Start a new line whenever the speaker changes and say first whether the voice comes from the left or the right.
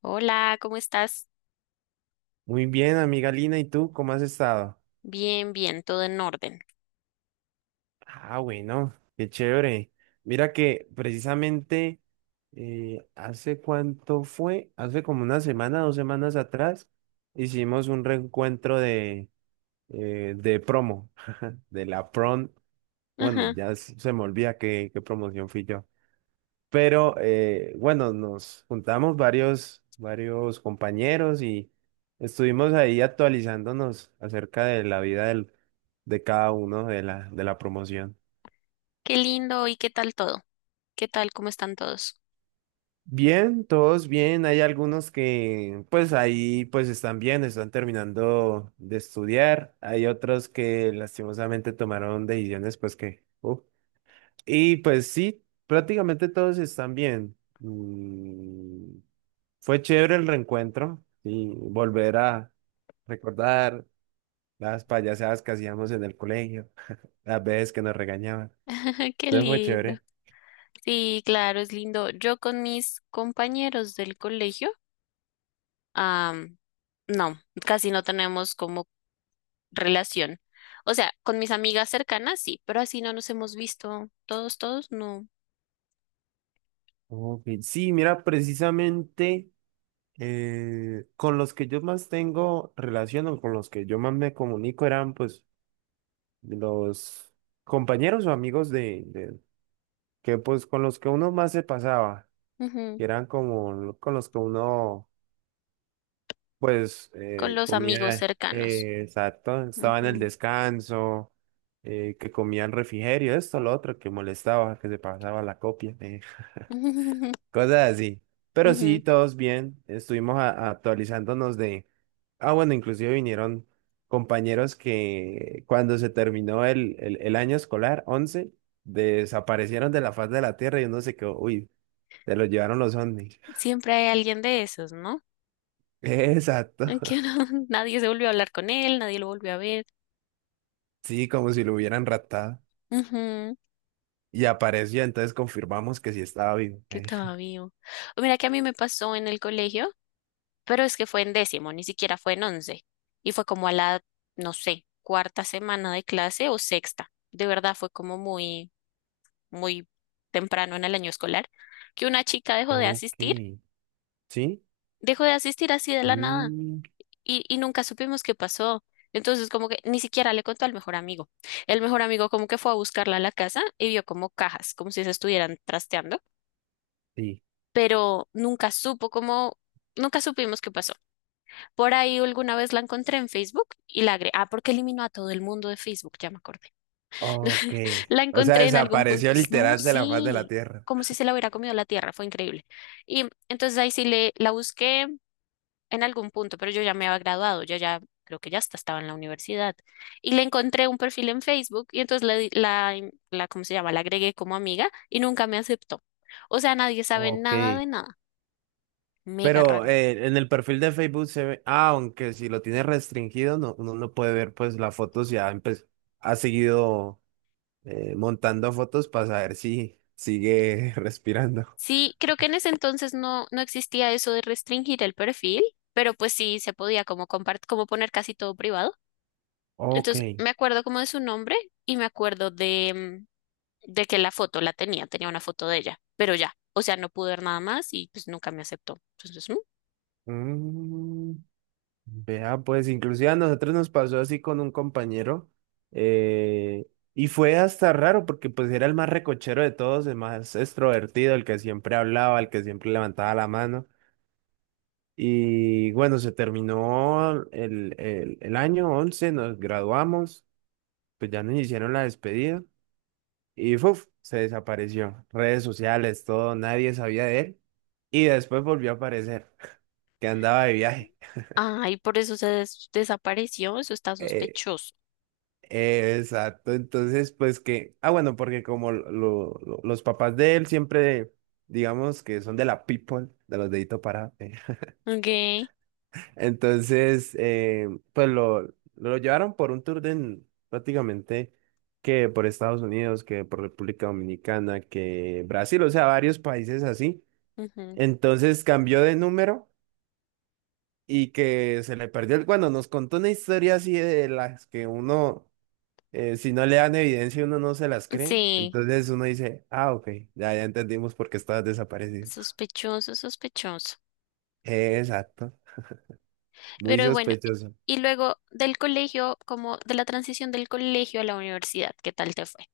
left: Hola, ¿cómo estás?
right: Muy bien, amiga Lina, ¿y tú cómo has estado?
left: Bien, bien, todo en orden.
right: Ah, bueno, qué chévere. Mira que precisamente hace cuánto fue, hace como una semana, 2 semanas atrás, hicimos un reencuentro de, de, promo, de la prom. Bueno,
left: Ajá,
right: ya se me olvida qué promoción fui yo. Pero bueno, nos juntamos varios compañeros y estuvimos ahí actualizándonos acerca de la vida del, de cada uno de la promoción.
left: qué lindo. ¿Y qué tal todo? ¿Qué tal? ¿Cómo están todos?
right: Bien, todos bien. Hay algunos que pues ahí pues están bien, están terminando de estudiar. Hay otros que lastimosamente tomaron decisiones pues que uf. Y pues sí, prácticamente todos están bien. Fue chévere el reencuentro y volver a recordar las payasadas que hacíamos en el colegio, las veces que nos regañaban.
left: Ajá, qué
right: Entonces fue
left: lindo.
right: chévere.
left: Sí, claro, es lindo. Yo con mis compañeros del colegio, am, no, casi no tenemos como relación. O sea, con mis amigas cercanas sí, pero así no nos hemos visto todos, todos, no.
right: Ok, sí, mira, precisamente con los que yo más tengo relación o con los que yo más me comunico eran pues los compañeros o amigos de, que pues con los que uno más se pasaba,
left: Ujú.
right: que eran como con los que uno pues
left: Con los amigos
right: comía,
left: cercanos.
right: exacto, estaba en el
left: Ujú.
right: descanso, que comía el refrigerio, esto, lo otro, que molestaba, que se pasaba la copia, cosas así. Pero sí,
left: Ujú.
right: todos bien, estuvimos actualizándonos de. Ah, bueno, inclusive vinieron compañeros que cuando se terminó el año escolar, 11 desaparecieron de la faz de la Tierra y uno se quedó, uy, se lo llevaron los ovnis.
left: Siempre hay alguien de esos, ¿no?
right: Exacto,
left: Que no- Nadie se volvió a hablar con él, nadie lo volvió a ver.
right: sí, como si lo hubieran raptado.
left: Ujú.
right: Y apareció, entonces confirmamos que sí estaba vivo.
left: Que estaba vivo. O Mira que a mí me pasó en el colegio, pero es que fue en décimo, ni siquiera fue en once. Y fue como a la, no sé, cuarta semana de clase o sexta. De verdad fue como muy, muy temprano en el año escolar, que una chica
right: Ok. ¿Sí?
left: dejó de asistir así de la nada
right: Mm,
left: y nunca supimos qué pasó. Entonces como que ni siquiera le contó al mejor amigo. El mejor amigo como que fue a buscarla a la casa y vio como cajas, como si se estuvieran trasteando,
right: sí.
left: pero nunca supo cómo, nunca supimos qué pasó. Por ahí alguna vez la encontré en Facebook y la agregué. Ah, porque eliminó a todo el mundo de Facebook, ya me acordé.
right: Ok.
left: La
right: O sea,
left: encontré en algún punto.
right: desapareció
left: No,
right: literal de la faz de la
left: sí,
right: Tierra.
left: como si se la hubiera comido la tierra, fue increíble. Y entonces ahí sí la busqué en algún punto, pero yo ya me había graduado, yo ya creo que ya hasta estaba en la universidad. Y le encontré un perfil en Facebook y entonces la, ¿cómo se llama? La agregué como amiga y nunca me aceptó. O sea, nadie sabe
right: Ok.
left: nada de nada. Mega
right: Pero
left: raro.
right: en el perfil de Facebook se ve, ah, aunque si lo tiene restringido, no, uno no puede ver pues las fotos, ya ha seguido montando fotos para saber si sigue respirando.
left: Sí, creo que en ese entonces no, no existía eso de restringir el perfil, pero pues sí se podía como como poner casi todo privado.
right: Ok.
left: Entonces me acuerdo como de su nombre y me acuerdo de que la foto la tenía una foto de ella, pero ya, o sea, no pude ver nada más y pues nunca me aceptó. Entonces, mm.
right: Mm, Vea, pues inclusive a nosotros nos pasó así con un compañero eh, y fue hasta raro porque pues era el más recochero de todos, el más extrovertido, el que siempre hablaba, el que siempre levantaba la mano y bueno, se terminó el año 11 nos graduamos, pues ya nos hicieron la despedida y ¡fuf! Se desapareció, redes sociales, todo, nadie sabía de él y después volvió a aparecer, que andaba de viaje.
left: Ay, por eso se desapareció, eso está
right: Eh,
left: sospechoso.
right: Exacto, entonces pues que, ah bueno, porque como los papás de él siempre, digamos que son de la people, de los deditos para,
left: Ok.
right: entonces pues lo llevaron por un tour prácticamente que por Estados Unidos, que por República Dominicana, que Brasil, o sea, varios países así,
left: Ujú.
right: entonces cambió de número y que se le perdió el, cuando nos contó una historia así de las que uno, si no le dan evidencia, uno no se las cree.
left: Sí,
right: Entonces uno dice, ah, ok, ya, ya entendimos por qué estabas desaparecido.
left: sospechoso, sospechoso.
right: Exacto, muy
left: Pero bueno,
right: sospechoso.
left: y luego del colegio, como de la transición del colegio a la universidad, ¿qué tal te fue?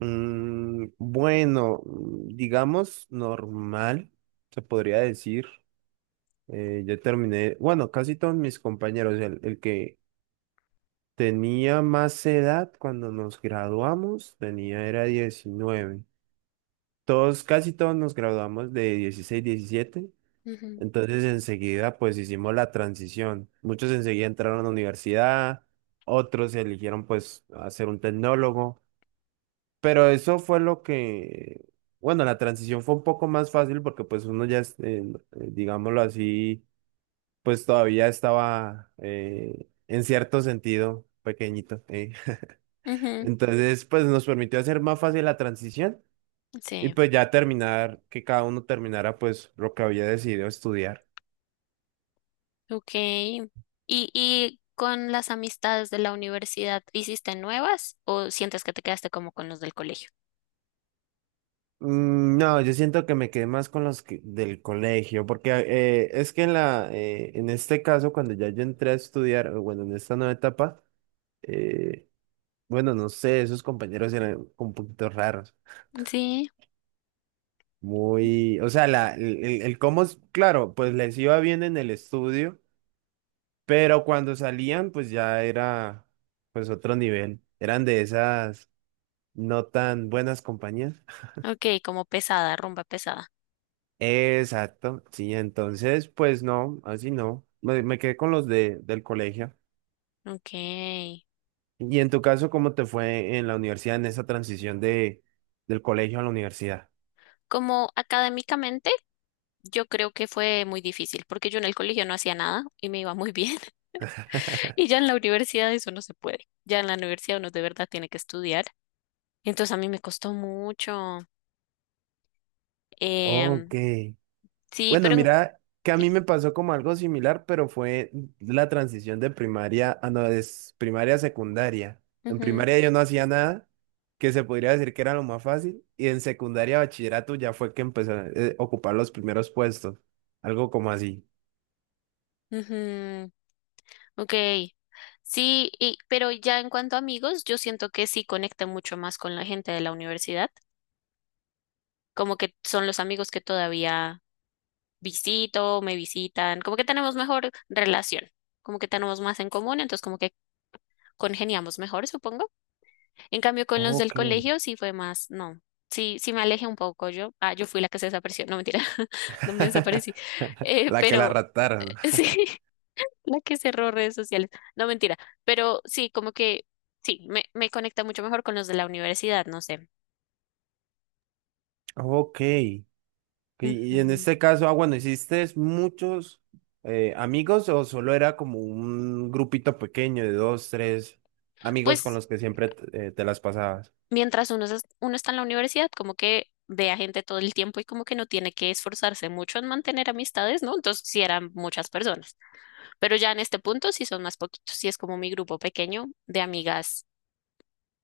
right: Bueno, digamos normal, se podría decir. Yo terminé, bueno, casi todos mis compañeros, el que tenía más edad cuando nos graduamos, tenía, era 19. Todos, casi todos nos graduamos de 16 17.
left: Ujú.
right: Entonces enseguida pues hicimos la transición. Muchos enseguida entraron a la universidad, otros eligieron pues hacer un tecnólogo, pero eso fue lo que, bueno, la transición fue un poco más fácil porque pues uno ya, digámoslo así, pues todavía estaba en cierto sentido pequeñito.
left: Ujú.
right: Entonces pues nos permitió hacer más fácil la transición y
left: Sí.
right: pues ya terminar, que cada uno terminara pues lo que había decidido estudiar.
left: Ok. Y con las amistades de la universidad, hiciste nuevas o sientes que te quedaste como con los del colegio?
right: Mm, no, yo siento que me quedé más con los del colegio, porque es que en este caso, cuando ya yo entré a estudiar, o bueno, en esta nueva etapa, eh, bueno, no sé, esos compañeros eran un poquito raros,
left: Sí.
right: muy, o sea, el cómo, claro, pues les iba bien en el estudio, pero cuando salían, pues ya era, pues otro nivel, eran de esas no tan buenas compañías.
left: Ok, como pesada, rumba pesada.
right: Exacto, sí, entonces, pues no, así no. Me quedé con los del colegio.
left: Ok.
right: Y en tu caso, ¿cómo te fue en la universidad, en esa transición del colegio a la universidad?
left: Como académicamente, yo creo que fue muy difícil, porque yo en el colegio no hacía nada y me iba muy bien. Y ya en la universidad eso no se puede. Ya en la universidad uno de verdad tiene que estudiar. Entonces a mí me costó mucho.
right: Ok.
left: Em, sí,
right: Bueno,
left: pero,
right: mira, que a
left: sí,
right: mí me pasó como algo similar, pero fue la transición de primaria a no, de primaria a secundaria. En
left: ujú,
right: primaria yo no hacía nada, que se podría decir que era lo más fácil, y en secundaria, bachillerato ya fue que empecé a ocupar los primeros puestos, algo como así.
left: ujú, ok. Sí, y, pero ya en cuanto a amigos, yo siento que sí conecta mucho más con la gente de la universidad. Como que son los amigos que todavía visito, me visitan, como que tenemos mejor relación, como que tenemos más en común, entonces como que congeniamos mejor, supongo. En cambio, con los del
right: Ok,
left: colegio sí fue más, no, sí, sí me alejé un poco yo. Ah, yo fui la que se desapareció, no mentira, no me desaparecí,
right: la que la
left: pero
right: raptaron.
left: sí, la que cerró redes sociales, no mentira, pero sí, como que sí, me conecta mucho mejor con los de la universidad, no sé.
right: Ok. Y en
left: Ujú.
right: este caso, ah, bueno, ¿hiciste muchos amigos o solo era como un grupito pequeño de dos, tres amigos con
left: Pues
right: los que siempre te las pasabas?
left: mientras uno, uno está en la universidad, como que ve a gente todo el tiempo y como que no tiene que esforzarse mucho en mantener amistades, ¿no? Entonces sí eran muchas personas, pero ya en este punto sí son más poquitos, sí es como mi grupo pequeño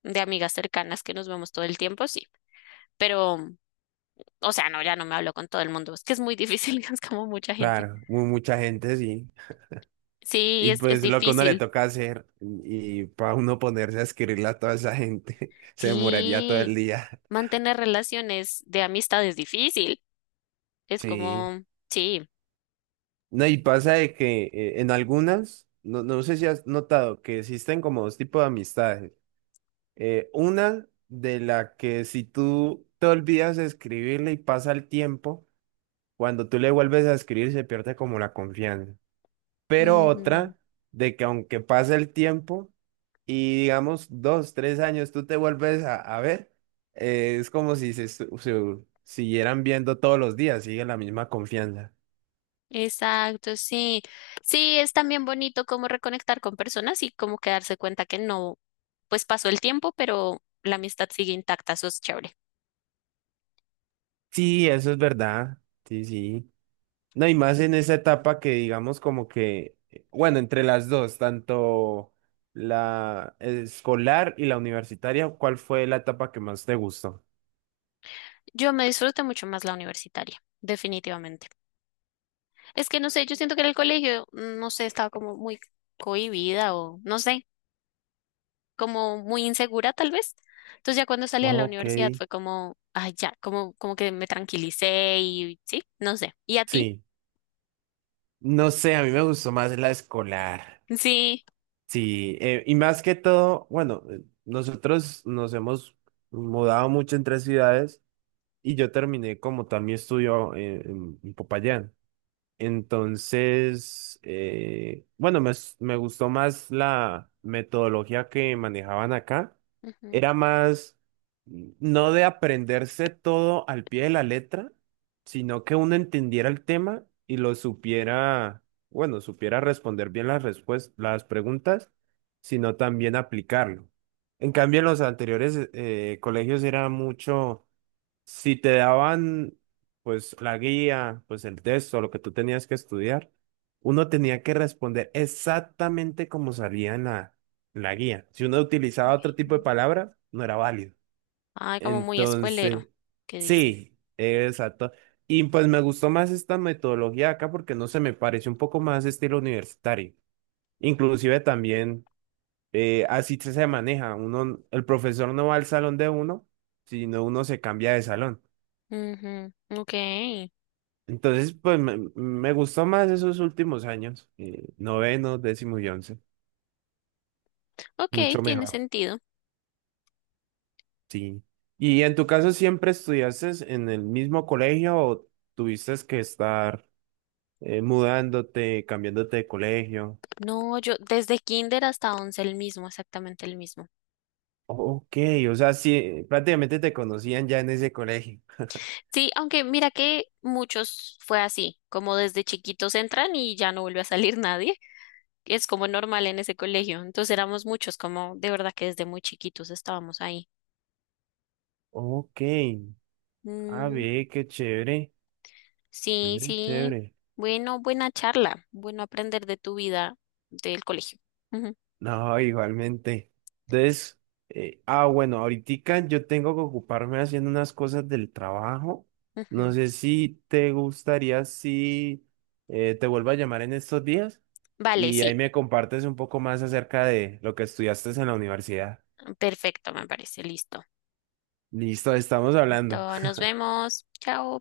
left: de amigas cercanas que nos vemos todo el tiempo, sí, pero, o sea, no, ya no me hablo con todo el mundo, es que es muy difícil, es como mucha gente.
right: Claro, mucha gente, sí.
left: Sí,
right: Y
left: es
right: pues lo que uno le
left: difícil.
right: toca hacer y para uno ponerse a escribirle a toda esa gente, se demoraría todo
left: Sí,
right: el día.
left: mantener relaciones de amistad es difícil, es
right: Sí.
left: como, sí.
right: No, y pasa de que en algunas, no, no sé si has notado que existen como dos tipos de amistades. Una de la que si tú te olvidas de escribirle y pasa el tiempo, cuando tú le vuelves a escribir se pierde como la confianza. Pero
left: Ujú.
right: otra de que aunque pase el tiempo y digamos 2, 3 años tú te vuelves a ver, es como si se siguieran viendo todos los días, sigue la misma confianza.
left: Exacto, sí. Sí, es también bonito como reconectar con personas y como que darse cuenta que no, pues pasó el tiempo, pero la amistad sigue intacta, eso es chévere.
right: Sí, eso es verdad. Sí, sí. No, y más en esa etapa que digamos como que, bueno, entre las dos, tanto la escolar y la universitaria, ¿cuál fue la etapa que más te gustó?
left: Yo me disfruté mucho más la universitaria, definitivamente. Es que no sé, yo siento que en el colegio, no sé, estaba como muy cohibida o no sé. Como muy insegura tal vez. Entonces ya cuando salí a la
right: Ok.
left: universidad fue como, ay, ya, como, como que me tranquilicé y sí, no sé. ¿Y a ti?
right: Sí, no sé, a mí me gustó más la escolar.
left: Sí.
right: Sí, y más que todo, bueno, nosotros nos hemos mudado mucho entre ciudades y yo terminé como tal mi estudio en Popayán. Entonces, bueno, me gustó más la metodología que manejaban acá.
left: Ujú.
right: Era más, no de aprenderse todo al pie de la letra, sino que uno entendiera el tema y lo supiera, bueno, supiera responder bien las las preguntas, sino también aplicarlo. En cambio, en los anteriores colegios era mucho si te daban, pues, la guía, pues, el texto, lo que tú tenías que estudiar, uno tenía que responder exactamente como salía en la guía. Si uno utilizaba otro tipo de palabras, no era válido.
left: Ay, como muy escuelero,
right: Entonces,
left: que dicen.
right: sí, exacto. Y pues me gustó más esta metodología acá porque no se me parece un poco más estilo universitario. Inclusive también así se maneja. Uno, el profesor no va al salón de uno, sino uno se cambia de salón.
left: Ujú. Ok,
right: Entonces, pues me gustó más esos últimos años, noveno, décimo y 11,
left: ok,
right: mucho
left: tiene
right: mejor,
left: sentido.
right: sí. ¿Y en tu caso siempre estudiaste en el mismo colegio o tuviste que estar mudándote, cambiándote de colegio?
left: No, yo desde kinder hasta once el mismo, exactamente el mismo.
right: Ok, o sea, sí, prácticamente te conocían ya en ese colegio.
left: Sí, aunque mira que muchos fue así, como desde chiquitos entran y ya no vuelve a salir nadie. Es como normal en ese colegio. Entonces éramos muchos, como de verdad que desde muy chiquitos estábamos ahí.
right: Ok, a
left: Mm,
right: ver, qué chévere,
left: sí,
right: chévere,
left: sí.
right: chévere.
left: Bueno, buena charla. Bueno aprender de tu vida del colegio. Ujú,
right: No, igualmente. Entonces, ah, bueno, ahorita yo tengo que ocuparme haciendo unas cosas del trabajo. No
left: ujú.
right: sé si te gustaría si te vuelvo a llamar en estos días
left: Vale,
right: y ahí
left: sí.
right: me compartes un poco más acerca de lo que estudiaste en la universidad.
left: Perfecto, me parece. Listo.
right: Listo, estamos hablando.
left: Entonces, nos vemos. Chao.